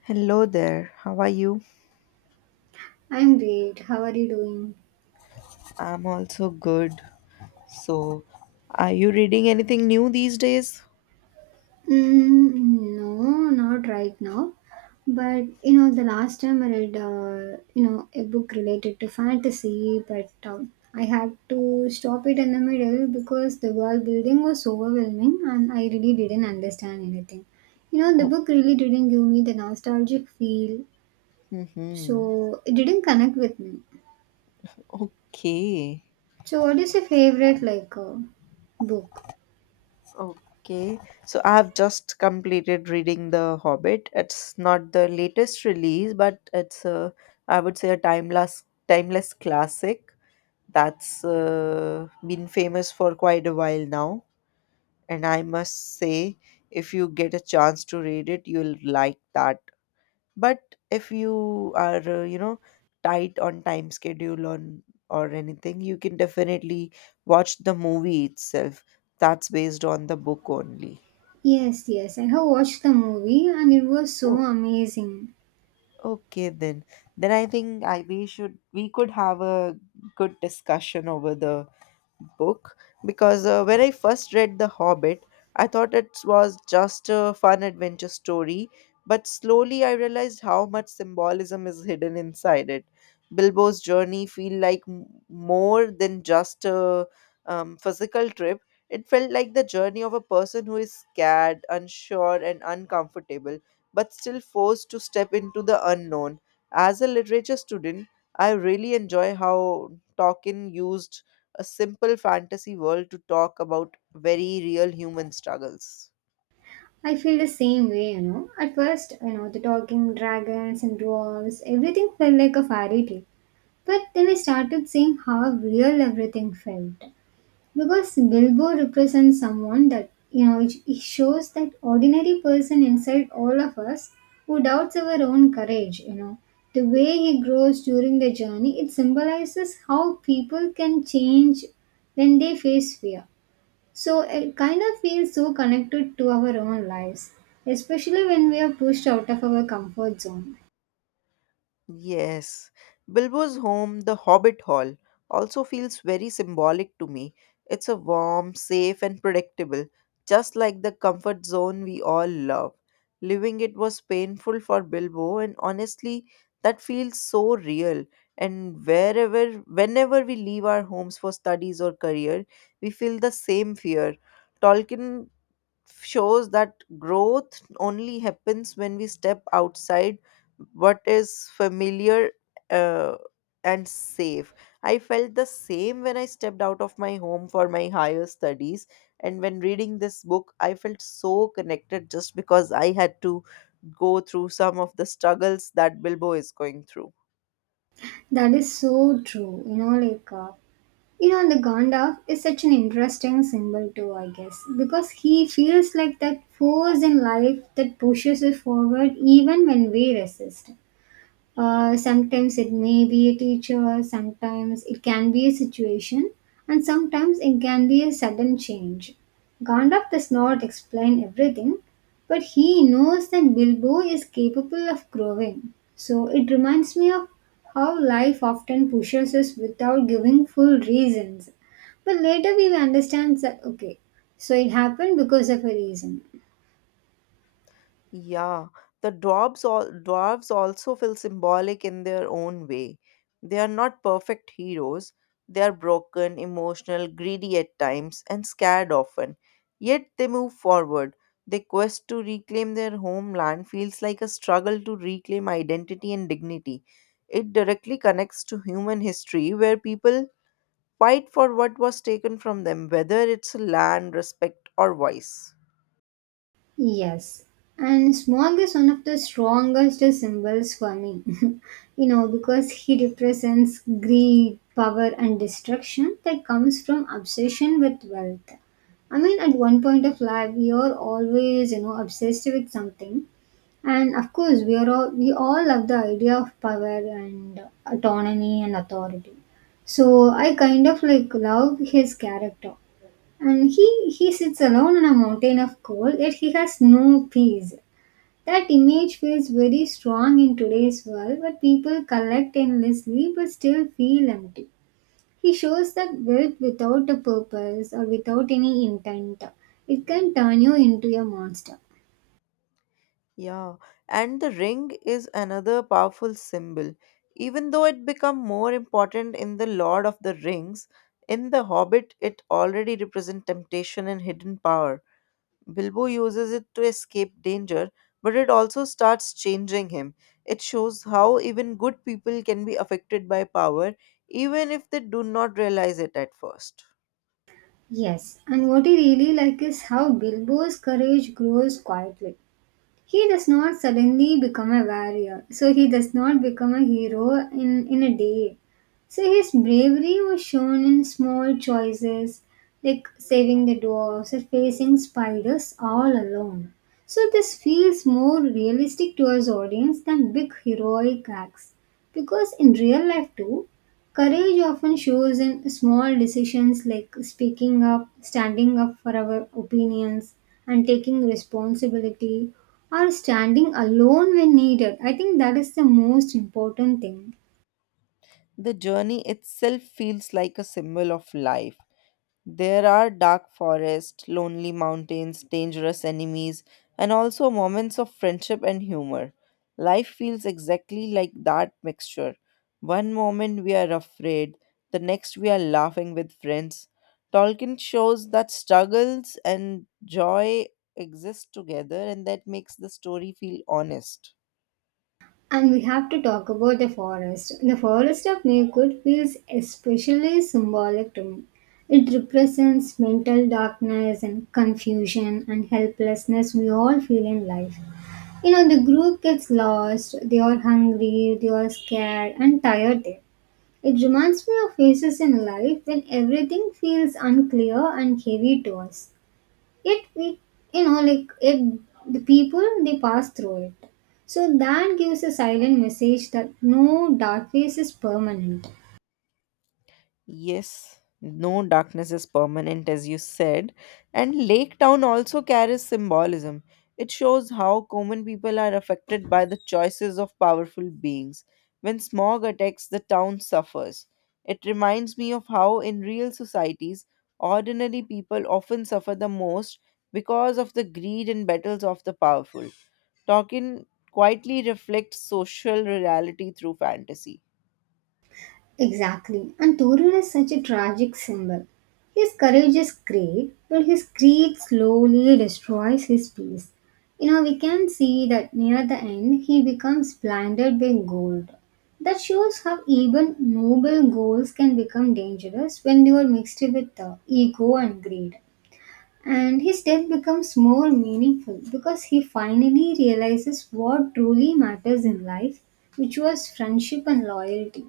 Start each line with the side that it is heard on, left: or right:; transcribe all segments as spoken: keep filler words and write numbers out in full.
left: Hello there, how are you?
right: I'm great. How are you doing?
left: I'm also good. So, are you reading anything new these days?
right: Mm, no, not right now. But you know, the last time I read, uh, you know, a book related to fantasy, but um, I had to stop it in the middle because the world building was overwhelming, and I really didn't understand anything. You know, the
left: Oh,
right: book really didn't give me the nostalgic feel,
left: mhm.
right: so it didn't connect with me.
left: Okay.
right: So, what is your favorite like uh, book?
left: Okay. So, I've just completed reading The Hobbit. It's not the latest release, but it's a, I would say, a timeless, timeless classic that's uh, been famous for quite a while now. And I must say, if you get a chance to read it, you'll like that, but if you are uh, you know tight on time schedule on or anything, you can definitely watch the movie itself that's based on the book only.
right: Yes, yes, I have watched the movie and it was so
left: Oh,
right: amazing.
left: okay, then then I think I we should we could have a good discussion over the book, because uh, when I first read The Hobbit, I thought it was just a fun adventure story, but slowly I realized how much symbolism is hidden inside it. Bilbo's journey feel like m- more than just a um, physical trip. It felt like the journey of a person who is scared, unsure, and uncomfortable, but still forced to step into the unknown. As a literature student, I really enjoy how Tolkien used a simple fantasy world to talk about very real human struggles.
right: I feel the same way, you know. At first, you know, the talking dragons and dwarves, everything felt like a fairy tale. But then I started seeing how real everything felt. Because Bilbo represents someone that, you know, it it shows that ordinary person inside all of us who doubts our own courage, you know. The way he grows during the journey, it symbolizes how people can change when they face fear. So it kind of feels so connected to our own lives, especially when we are pushed out of our comfort zone.
left: Yes, Bilbo's home, the Hobbit Hall, also feels very symbolic to me. It's a warm, safe, and predictable, just like the comfort zone we all love. Living it was painful for Bilbo, and honestly, that feels so real. And wherever, whenever we leave our homes for studies or career, we feel the same fear. Tolkien shows that growth only happens when we step outside what is familiar uh, and safe. I felt the same when I stepped out of my home for my higher studies. And when reading this book, I felt so connected just because I had to go through some of the struggles that Bilbo is going through.
right: That is so true. You know, like, uh, you know, the Gandalf is such an interesting symbol too, I guess, because he feels like that force in life that pushes us forward even when we resist. Uh, sometimes it may be a teacher, sometimes it can be a situation, and sometimes it can be a sudden change. Gandalf does not explain everything, but he knows that Bilbo is capable of growing. So it reminds me of how life often pushes us without giving full reasons. But later we will understand that okay, so it happened because of a reason.
left: Yeah, the dwarves all dwarves also feel symbolic in their own way. They are not perfect heroes. They are broken, emotional, greedy at times, and scared often. Yet they move forward. Their quest to reclaim their homeland feels like a struggle to reclaim identity and dignity. It directly connects to human history where people fight for what was taken from them, whether it's land, respect, or voice.
right: Yes, and Smog is one of the strongest symbols for me, you know, because he represents greed, power, and destruction that comes from obsession with wealth. I mean, at one point of life, we are always, you know, obsessed with something, and of course, we are all we all love the idea of power and autonomy and authority. So I kind of like love his character and he, he sits alone on a mountain of coal, yet he has no peace. That image feels very strong in today's world, where people collect endlessly but still feel empty. He shows that wealth without a purpose or without any intent, it can turn you into a monster.
left: Yeah, and the ring is another powerful symbol. Even though it became more important in The Lord of the Rings, in The Hobbit it already represents temptation and hidden power. Bilbo uses it to escape danger, but it also starts changing him. It shows how even good people can be affected by power, even if they do not realize it at first.
right: Yes, and what I really like is how Bilbo's courage grows quietly. He does not suddenly become a warrior, so he does not become a hero in, in a day. So his bravery was shown in small choices like saving the dwarves or facing spiders all alone. So this feels more realistic to his audience than big heroic acts. Because in real life too, courage often shows in small decisions like speaking up, standing up for our opinions, and taking responsibility, or standing alone when needed. I think that is the most important thing.
left: The journey itself feels like a symbol of life. There are dark forests, lonely mountains, dangerous enemies, and also moments of friendship and humor. Life feels exactly like that mixture. One moment we are afraid, the next we are laughing with friends. Tolkien shows that struggles and joy exist together, and that makes the story feel honest.
right: And we have to talk about the forest. The forest of Maygood feels especially symbolic to me. It represents mental darkness and confusion and helplessness we all feel in life. You know, the group gets lost, they are hungry, they are scared and tired there. It reminds me of phases in life when everything feels unclear and heavy to us. Yet we, you know, like it, the people they pass through it. So that gives a silent message that no dark phase is permanent.
left: Yes, no darkness is permanent, as you said. And Lake Town also carries symbolism. It shows how common people are affected by the choices of powerful beings. When smog attacks, the town suffers. It reminds me of how, in real societies, ordinary people often suffer the most because of the greed and battles of the powerful. Tolkien quietly reflects social reality through fantasy.
right: Exactly. And Torun is such a tragic symbol. His courage is great, but his greed slowly destroys his peace. You know, we can see that near the end he becomes blinded by gold. That shows how even noble goals can become dangerous when they are mixed with uh, ego and greed. And his death becomes more meaningful because he finally realizes what truly matters in life, which was friendship and loyalty.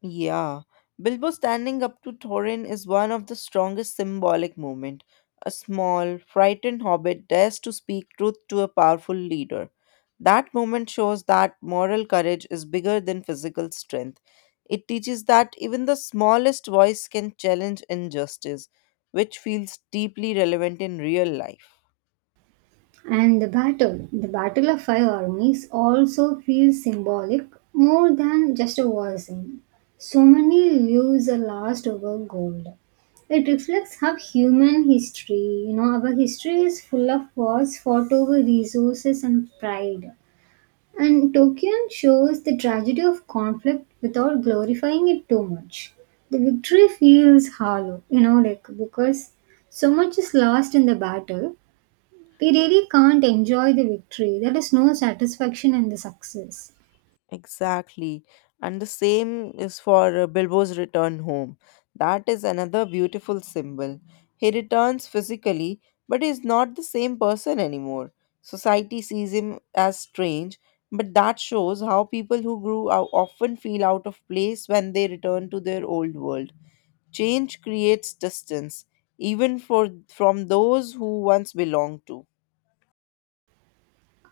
left: Yeah, Bilbo standing up to Thorin is one of the strongest symbolic moments. A small, frightened hobbit dares to speak truth to a powerful leader. That moment shows that moral courage is bigger than physical strength. It teaches that even the smallest voice can challenge injustice, which feels deeply relevant in real life.
right: And the battle, the Battle of Five Armies, also feels symbolic more than just a war scene. So many lives are lost over gold. It reflects how human history, you know, our history is full of wars fought over resources and pride. And Tokion shows the tragedy of conflict without glorifying it too much. The victory feels hollow, you know, like because so much is lost in the battle we really can't enjoy the victory. There is no satisfaction in the success.
left: Exactly. And the same is for uh, Bilbo's return home. That is another beautiful symbol. He returns physically, but is not the same person anymore. Society sees him as strange, but that shows how people who grew out often feel out of place when they return to their old world. Change creates distance, even for from those who once belonged to.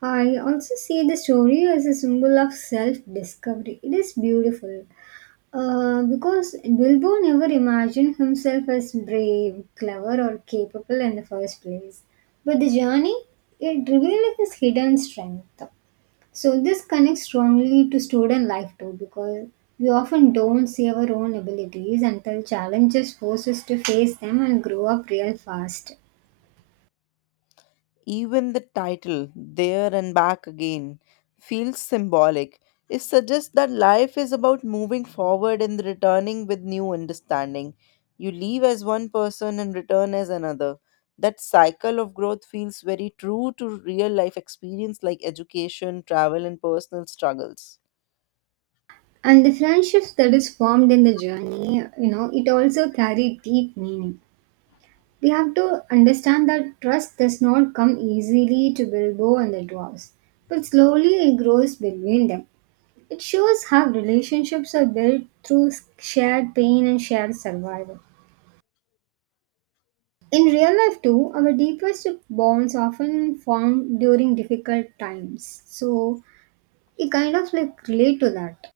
right: I also see the story as a symbol of self discovery. It is beautiful uh, because Bilbo never imagined himself as brave, clever, or capable in the first place. But the journey, it revealed his hidden strength. So this connects strongly to student life too because we often don't see our own abilities until challenges force us to face them and grow up real fast.
left: Even the title, There and Back Again, feels symbolic. It suggests that life is about moving forward and returning with new understanding. You leave as one person and return as another. That cycle of growth feels very true to real life experience like education, travel, and personal struggles.
right: And the friendships that is formed in the journey, you know, it also carry deep meaning. We have to understand that trust does not come easily to Bilbo and the dwarves, but slowly it grows between them. It shows how relationships are built through shared pain and shared survival. In real life, too, our deepest bonds often form during difficult times. So we kind of like relate to that.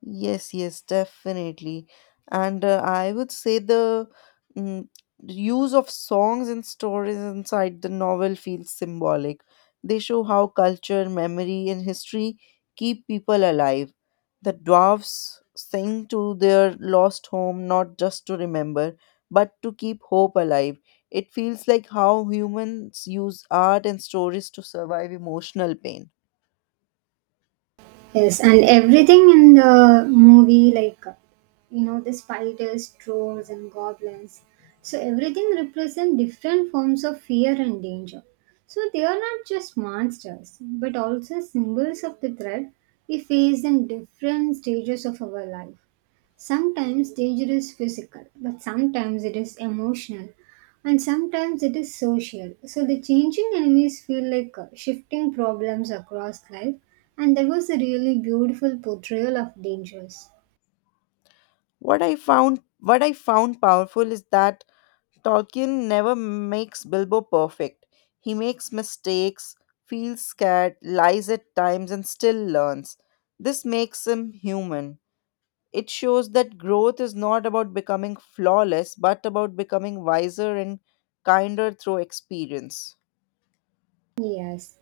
left: Yes, yes, definitely. And uh, I would say the mm, use of songs and stories inside the novel feels symbolic. They show how culture, memory, and history keep people alive. The dwarves sing to their lost home not just to remember, but to keep hope alive. It feels like how humans use art and stories to survive emotional pain.
right: Yes, and everything in the movie, like you know, the spiders, trolls, and goblins. So everything represents different forms of fear and danger. So they are not just monsters, but also symbols of the threat we face in different stages of our life. Sometimes danger is physical, but sometimes it is emotional, and sometimes it is social. So the changing enemies feel like uh, shifting problems across life, and there was a really beautiful portrayal of dangers.
left: What I found what I found powerful is that Tolkien never makes Bilbo perfect. He makes mistakes, feels scared, lies at times, and still learns. This makes him human. It shows that growth is not about becoming flawless, but about becoming wiser and kinder through experience.
right: Yes,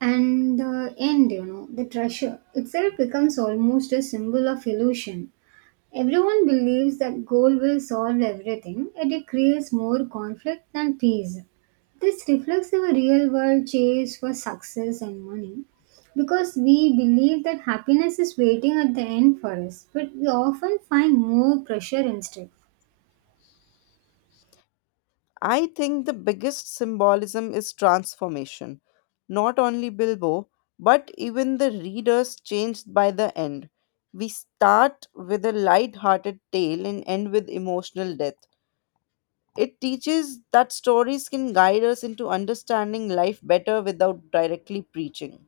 right: and the end, you know, the treasure itself becomes almost a symbol of illusion. Everyone believes that goal will solve everything, yet it creates more conflict than peace. This reflects our real world chase for success and money because we believe that happiness is waiting at the end for us, but we often find more pressure instead.
left: I think the biggest symbolism is transformation. Not only Bilbo, but even the readers changed by the end. We start with a light-hearted tale and end with emotional death. It teaches that stories can guide us into understanding life better without directly preaching.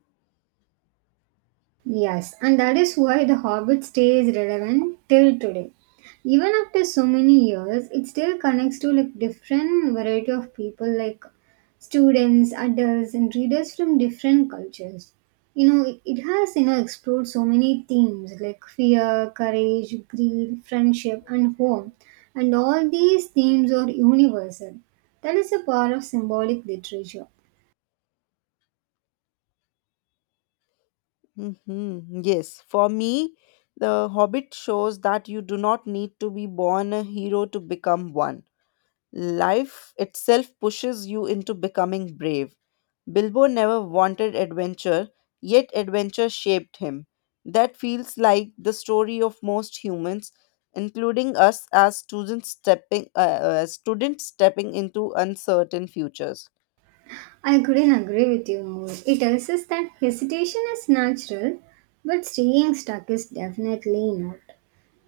right: Yes, and that is why The Hobbit stays relevant till today. Even after so many years, it still connects to like different variety of people like students, adults and readers from different cultures. You know, it, it has, you know, explored so many themes like fear, courage, greed, friendship and home. And all these themes are universal. That is a part of symbolic literature.
left: hmm Yes, for me, The Hobbit shows that you do not need to be born a hero to become one. Life itself pushes you into becoming brave. Bilbo never wanted adventure, yet adventure shaped him. That feels like the story of most humans, including us as students stepping uh, uh, students stepping into uncertain futures.
right: I couldn't agree with you more. It tells us that hesitation is natural, but staying stuck is definitely not.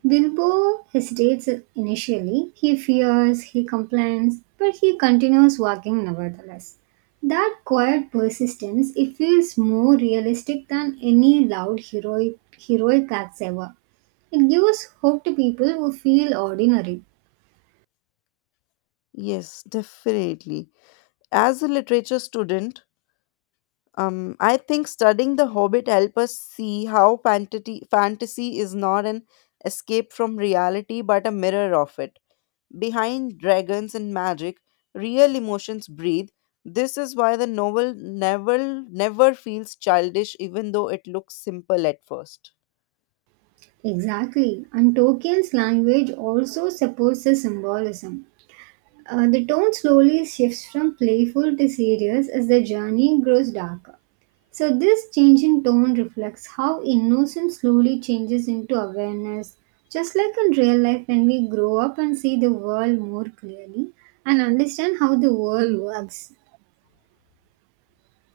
right: Bilbo hesitates initially. He fears, he complains, but he continues walking nevertheless. That quiet persistence, it feels more realistic than any loud heroic, heroic acts ever. It gives hope to people who feel ordinary.
left: Yes, definitely. As a literature student, um, I think studying The Hobbit help us see how fantasy fantasy is not an escape from reality but a mirror of it. Behind dragons and magic, real emotions breathe. This is why the novel never never feels childish even though it looks simple at first.
right: Exactly, and Tolkien's language also supports the symbolism. Uh, the tone slowly shifts from playful to serious as the journey grows darker. So, this change in tone reflects how innocence slowly changes into awareness, just like in real life when we grow up and see the world more clearly and understand how the world works.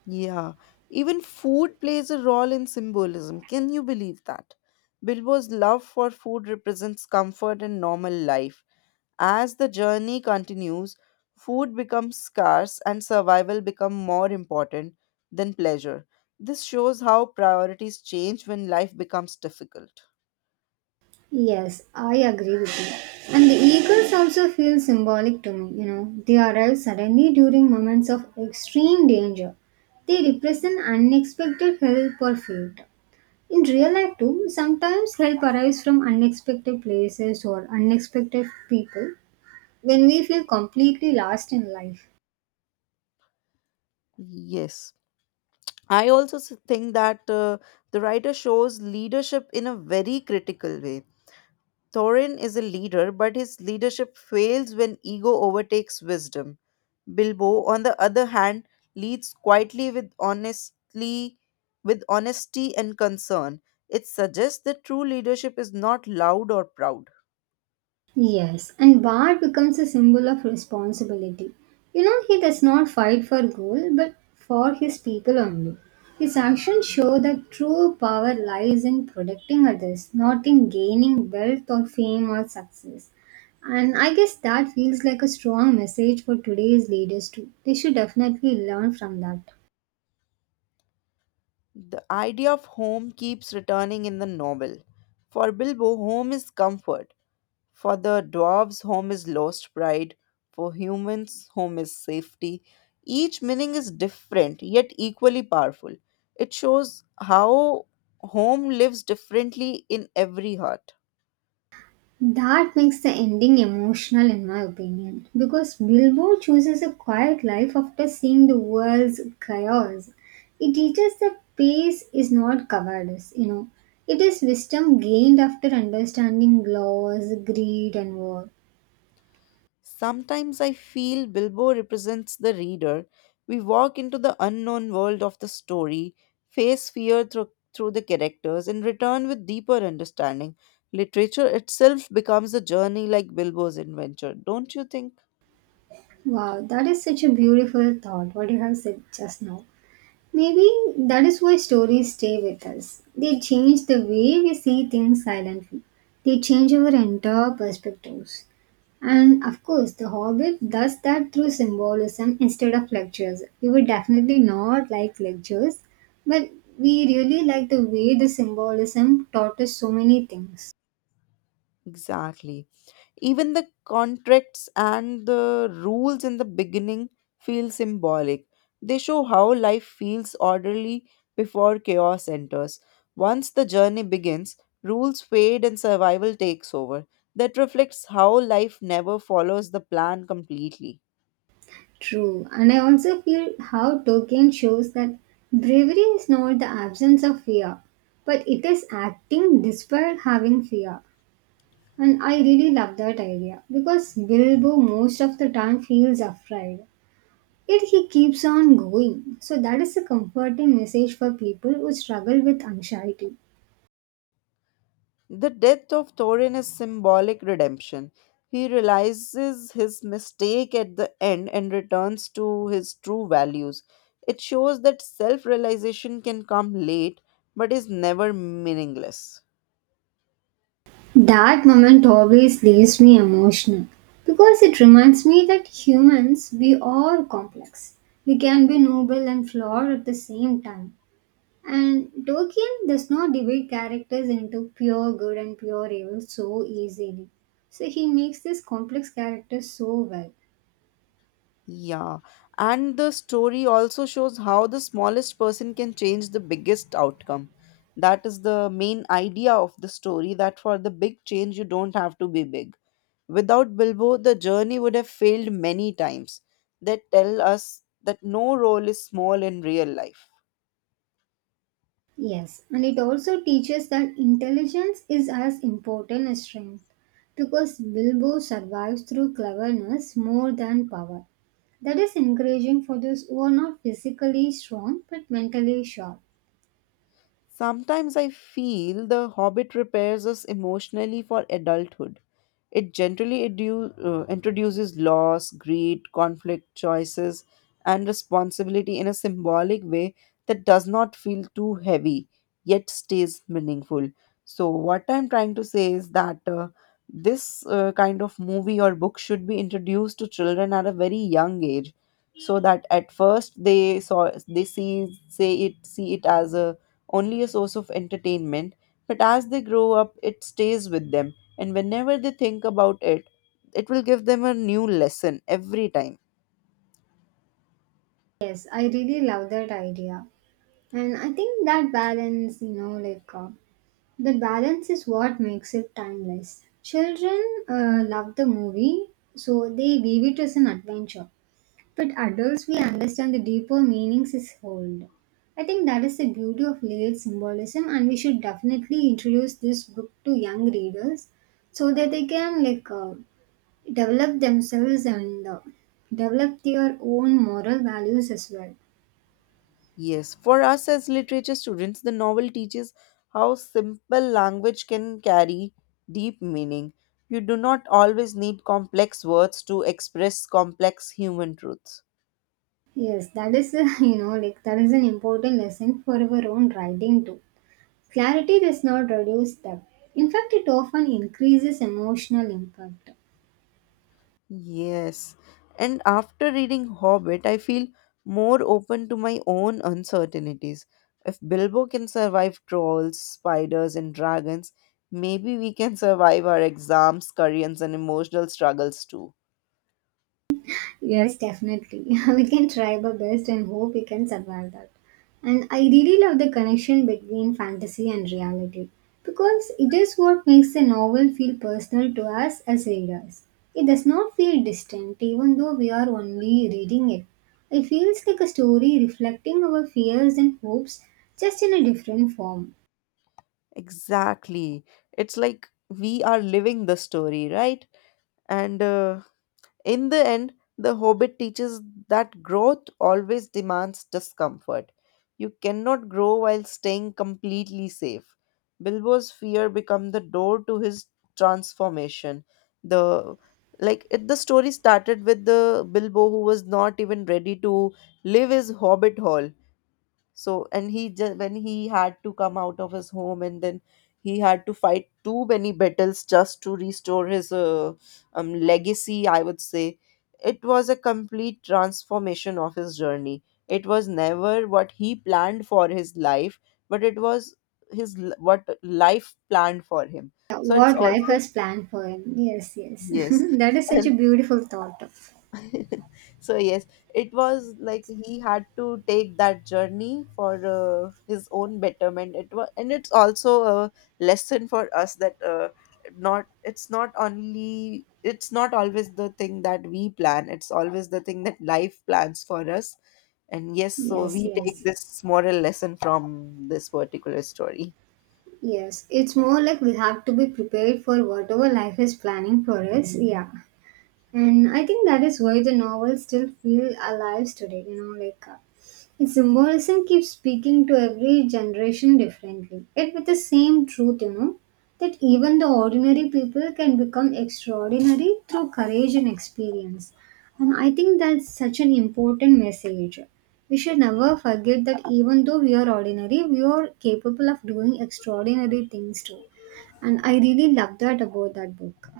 left: Yeah, even food plays a role in symbolism. Can you believe that? Bilbo's love for food represents comfort and normal life. As the journey continues, food becomes scarce and survival become more important than pleasure. This shows how priorities change when life becomes difficult.
right: Yes, I agree with you. And the eagles also feel symbolic to me, you know. They arrive suddenly during moments of extreme danger. They represent unexpected help or fate. In real life too, sometimes help arrives from unexpected places or unexpected people when we feel completely lost in life.
left: Yes. I also s- think that uh, the writer shows leadership in a very critical way. Thorin is a leader, but his leadership fails when ego overtakes wisdom. Bilbo, on the other hand, leads quietly with honestly with honesty and concern. It suggests that true leadership is not loud or proud.
right: Yes, and Bart becomes a symbol of responsibility. You know, he does not fight for gold but for his people only. His actions show that true power lies in protecting others, not in gaining wealth or fame or success. And I guess that feels like a strong message for today's leaders too. They should definitely learn from that.
left: The idea of home keeps returning in the novel. For Bilbo, home is comfort. For the dwarves, home is lost pride. For humans, home is safety. Each meaning is different, yet equally powerful. It shows how home lives differently in every heart.
right: That makes the ending emotional, in my opinion, because Bilbo chooses a quiet life after seeing the world's chaos. It teaches that peace is not cowardice, you know, it is wisdom gained after understanding laws, greed, and war.
left: Sometimes I feel Bilbo represents the reader. We walk into the unknown world of the story, face fear through, through the characters, and return with deeper understanding. Literature itself becomes a journey like Bilbo's adventure, don't you think?
right: Wow, that is such a beautiful thought, what you have said just now. Maybe that is why stories stay with us. They change the way we see things silently, they change our entire perspectives. And of course, The Hobbit does that through symbolism instead of lectures. We would definitely not like lectures, but we really like the way the symbolism taught us so many things.
left: Exactly. Even the contracts and the rules in the beginning feel symbolic. They show how life feels orderly before chaos enters. Once the journey begins, rules fade and survival takes over. That reflects how life never follows the plan completely.
right: True, and I also feel how Tolkien shows that bravery is not the absence of fear, but it is acting despite having fear. And I really love that idea because Bilbo most of the time feels afraid. Yet he keeps on going. So that is a comforting message for people who struggle with anxiety.
left: The death of Thorin is symbolic redemption. He realizes his mistake at the end and returns to his true values. It shows that self realization can come late but is never meaningless.
right: That moment always leaves me emotional because it reminds me that humans, we are complex. We can be noble and flawed at the same time. And Tolkien does not divide characters into pure good and pure evil so easily. So he makes this complex character so well.
left: Yeah, and the story also shows how the smallest person can change the biggest outcome. That is the main idea of the story, that for the big change, you don't have to be big. Without Bilbo, the journey would have failed many times. They tell us that no role is small in real life.
right: Yes, and it also teaches that intelligence is as important as strength because Bilbo survives through cleverness more than power. That is encouraging for those who are not physically strong but mentally sharp.
left: Sometimes I feel The Hobbit prepares us emotionally for adulthood. It generally edu- uh, introduces loss, greed, conflict, choices, and responsibility in a symbolic way that does not feel too heavy yet stays meaningful. So, what I'm trying to say is that uh, this uh, kind of movie or book should be introduced to children at a very young age, so that at first they saw they see say it see it as a only a source of entertainment, but as they grow up, it stays with them. And whenever they think about it, it will give them a new lesson every time.
right: Yes, I really love that idea. And I think that balance, you know, like uh, the balance is what makes it timeless. Children uh, love the movie, so they view it as an adventure. But adults, we understand the deeper meanings is hold. I think that is the beauty of layered symbolism, and we should definitely introduce this book to young readers so that they can like uh, develop themselves and uh, develop their own moral values as well.
left: Yes, for us as literature students, the novel teaches how simple language can carry deep meaning. You do not always need complex words to express complex human truths.
right: Yes, that is a, you know like that is an important lesson for our own writing too. Clarity does not reduce depth. In fact, it often increases emotional impact.
left: Yes. And after reading Hobbit, I feel more open to my own uncertainties. If Bilbo can survive trolls, spiders, and dragons, maybe we can survive our exams, careers, and emotional struggles too.
right: Yes, definitely. We can try our best and hope we can survive that. And I really love the connection between fantasy and reality because it is what makes a novel feel personal to us as readers. It does not feel distant even though we are only reading it. It feels like a story reflecting our fears and hopes just in a different form.
left: Exactly. It's like we are living the story, right? And uh, in the end, The Hobbit teaches that growth always demands discomfort. You cannot grow while staying completely safe. Bilbo's fear become the door to his transformation. The like it, the story started with the Bilbo who was not even ready to leave his hobbit Hall. So, and he just when he had to come out of his home, and then he had to fight too many battles just to restore his uh, um, legacy. I would say it was a complete transformation of his journey. It was never what he planned for his life, but it was his l- what life planned for him.
right: Yeah,
left: So it's
right: what life
left: also
right: has planned for him. Yes, yes.
left: yes,
right: That is such a beautiful thought.
left: so yes, it was like he had to take that journey for uh, his own betterment. It was, and it's also a lesson for us that uh, not it's not only it's not always the thing that we plan, it's always the thing that life plans for us. And yes, so
right: Yes,
left: we take
right: yes.
left: this moral lesson from this particular story.
right: Yes, it's more like we have to be prepared for whatever life is planning for us. Yeah. And I think that is why the novels still feel alive today, you know, like uh, its symbolism keeps speaking to every generation differently, yet with the same truth, you know, that even the ordinary people can become extraordinary through courage and experience. And I think that's such an important message. We should never forget that even though we are ordinary, we are capable of doing extraordinary things too. And I really love that about that book.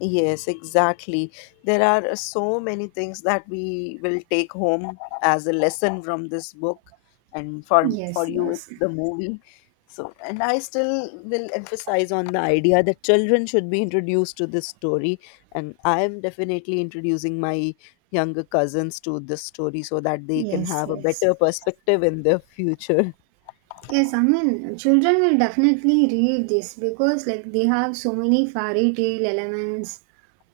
left: Yes, exactly. There are uh, so many things that we will take home as a lesson from this book, and for for
right: Yes,
left: you,
right: yes.
left: it's the movie. So, and I still will emphasize on the idea that children should be introduced to this story, and I am definitely introducing my younger cousins to this story so that they can
right: Yes,
left: have a better
right: yes.
left: perspective in their future.
right: Yes, I mean, children will definitely read this because, like, they have so many fairy tale elements.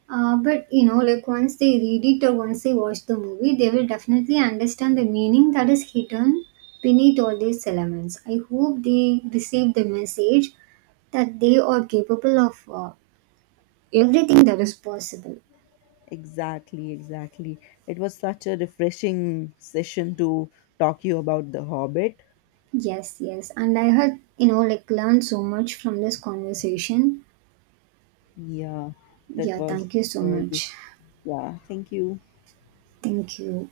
right: Uh, but you know, like, once they read it or once they watch the movie, they will definitely understand the meaning that is hidden beneath all these elements. I hope they receive the message that they are capable of uh, everything that is possible.
left: Exactly, exactly. It was such a refreshing session to talk you about The Hobbit.
right: Yes, yes. And I had, you know, like, learned so much from this conversation.
left: Yeah, that
right: Yeah,
left: was
right: thank you so
left: uh, the-
right: much.
left: yeah. Thank you.
right: Thank you.